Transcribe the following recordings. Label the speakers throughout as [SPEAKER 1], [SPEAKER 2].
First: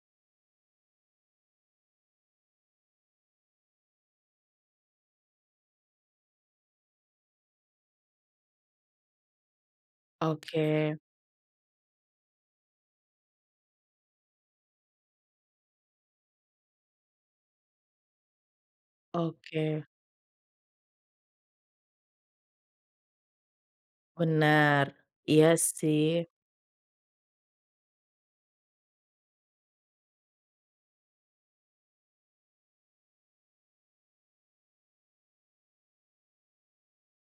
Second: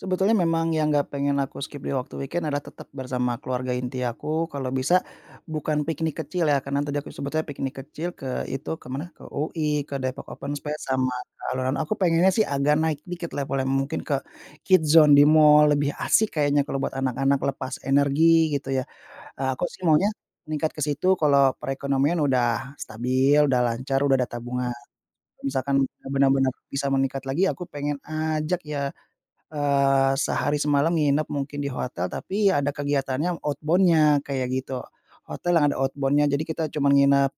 [SPEAKER 1] Sebetulnya memang yang nggak pengen aku skip di waktu weekend adalah tetap bersama keluarga inti aku. Kalau bisa, bukan piknik kecil ya, karena tadi aku sebutnya piknik kecil ke itu, ke mana, ke UI, ke Depok open space,
[SPEAKER 2] Oke.
[SPEAKER 1] sama ke alun-alun. Aku pengennya sih agak naik dikit levelnya, mungkin ke Kids Zone di mall, lebih asik kayaknya kalau buat anak-anak lepas energi, gitu ya. Eee, aku sih
[SPEAKER 2] Oke.
[SPEAKER 1] maunya, meningkat ke situ kalau perekonomian udah stabil, udah lancar, udah ada tabungan.
[SPEAKER 2] Benar. Iya
[SPEAKER 1] Misalkan
[SPEAKER 2] sih.
[SPEAKER 1] benar-benar bisa meningkat lagi aku pengen ajak ya, eee, sehari semalam nginep, mungkin, di hotel tapi ya ada kegiatannya, outbound-nya, kayak gitu. Hotel yang ada outbound-nya. Jadi, kita cuman nginep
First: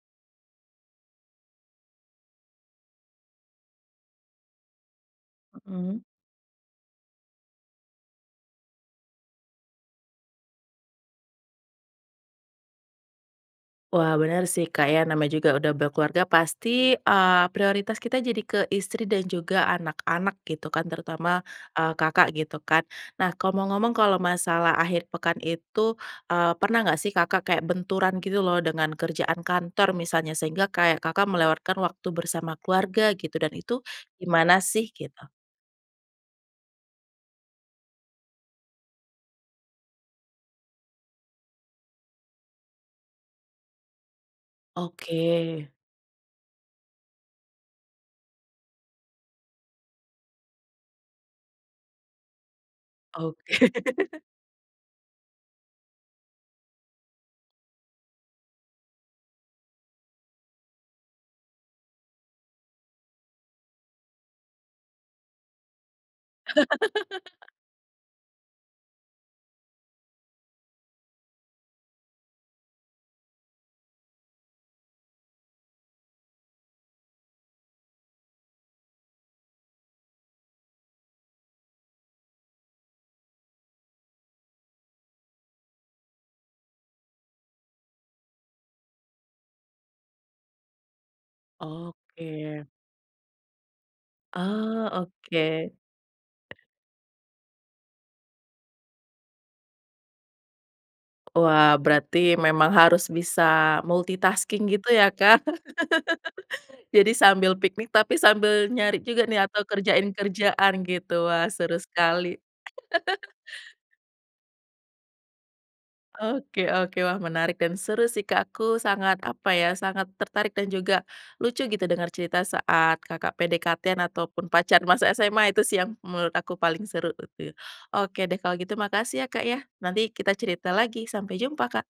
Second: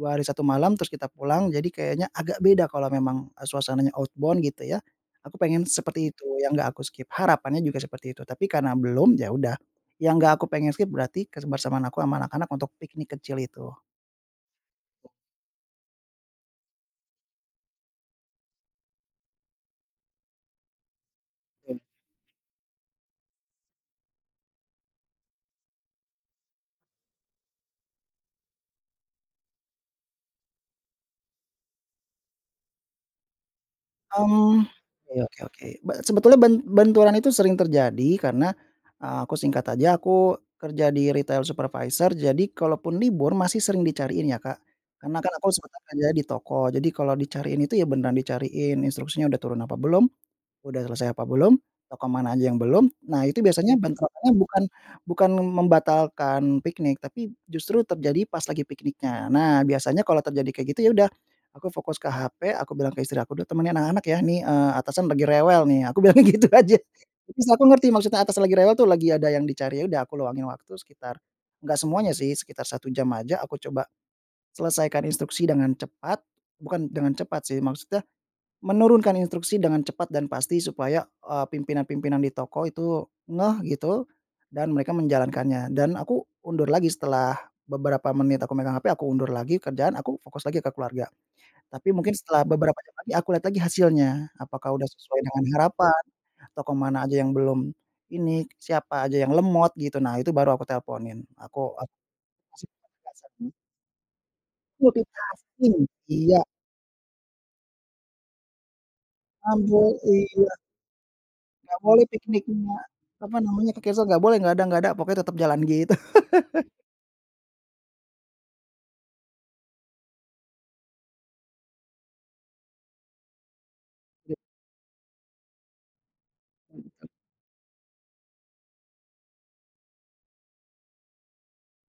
[SPEAKER 1] 2 hari 1 malam, terus kita pulang jadi kayaknya agak beda kalau memang, e suasananya outbound, gitu ya. Aku pengen
[SPEAKER 2] Mhm.
[SPEAKER 1] seperti itu yang nggak aku skip. Harapannya juga seperti itu. Tapi karena belum, ya udah. Yang gak aku pengen skip, berarti kebersamaan aku sama anak-anak untuk piknik kecil itu.
[SPEAKER 2] Wah, benar sih Kak ya. Namanya juga udah berkeluarga, pasti, eee, prioritas kita jadi ke istri dan juga anak-anak, gitu kan. Terutama, eee, Kakak, gitu kan. Nah, kalau mau ngomong, kalau masalah akhir pekan itu, eee, pernah nggak sih Kakak kayak benturan gitu lho, dengan kerjaan kantor misalnya, sehingga kayak Kakak melewatkan waktu bersama keluarga, gitu? Dan itu gimana
[SPEAKER 1] Mmm,
[SPEAKER 2] sih?
[SPEAKER 1] ya,
[SPEAKER 2] Gitu.
[SPEAKER 1] oke oke. B sebetulnya ben benturan itu sering terjadi karena, eee, aku, singkat aja, aku kerja di retail supervisor, jadi kalaupun libur, masih sering dicariin ya Kak. Karena kan aku
[SPEAKER 2] Oke.
[SPEAKER 1] sebenarnya kerja di toko, jadi kalau dicariin itu ya, beneran dicariin, instruksinya udah turun apa belum, udah selesai apa belum, toko mana aja yang belum. Nah, itu
[SPEAKER 2] Oke.
[SPEAKER 1] biasanya bentrokannya bukan bukan membatalkan piknik, tapi justru terjadi pas lagi pikniknya. Nah, biasanya kalau terjadi kayak gitu, ya udah, aku fokus ke HP, aku bilang ke istri aku, udah temenin anak-anak ya, nih, eee, atasan lagi rewel nih, aku bilangnya gitu aja. Terus, aku ngerti maksudnya atasan lagi rewel tuh, lagi ada yang dicari. Ya udah, aku luangin waktu sekitar nggak semuanya sih, sekitar 1 jam aja. Aku coba, selesaikan instruksi dengan cepat, bukan dengan cepat sih, maksudnya menurunkan instruksi dengan cepat dan pasti, supaya, eee, pimpinan-pimpinan di toko itu ngeh, gitu, dan mereka menjalankannya. Dan aku undur lagi setelah beberapa menit aku megang HP, aku undur lagi kerjaan. Aku fokus lagi ke keluarga. Tapi mungkin setelah
[SPEAKER 2] Oke.
[SPEAKER 1] beberapa jam lagi, aku lihat lagi hasilnya. Apakah udah
[SPEAKER 2] Oh,
[SPEAKER 1] sesuai dengan
[SPEAKER 2] oke.
[SPEAKER 1] harapan, atau ke mana aja yang belum ini, siapa aja yang lemot, gitu, nah itu baru aku teleponin.
[SPEAKER 2] Wah,
[SPEAKER 1] Aku ap
[SPEAKER 2] berarti memang harus bisa
[SPEAKER 1] [unintelligible]
[SPEAKER 2] multitasking, gitu ya Kak.
[SPEAKER 1] Multitasking. Iya.
[SPEAKER 2] Jadi sambil piknik, tapi sambil nyari juga nih, atau
[SPEAKER 1] [unintelligible]
[SPEAKER 2] kerjain
[SPEAKER 1] iya.
[SPEAKER 2] kerjaan, gitu. Wah, seru
[SPEAKER 1] Nggak boleh
[SPEAKER 2] sekali.
[SPEAKER 1] piknik mua teman, namanya, kegeser nggak boleh, nggak ada nggak ada, pokoknya tetap jalan, gitu.
[SPEAKER 2] Oke oke. Wah, menarik dan seru sih Kak. Aku sangat, apa ya, sangat tertarik dan juga lucu, gitu, dengar cerita saat Kakak PDKT-an
[SPEAKER 1] Ya.
[SPEAKER 2] ataupun pacar masa SMA, itu sih, yang menurut aku paling
[SPEAKER 1] Mantap.
[SPEAKER 2] seru. Oke deh, kalau gitu makasih ya, Kak, ya. Nanti kita cerita lagi. Sampai jumpa Kak.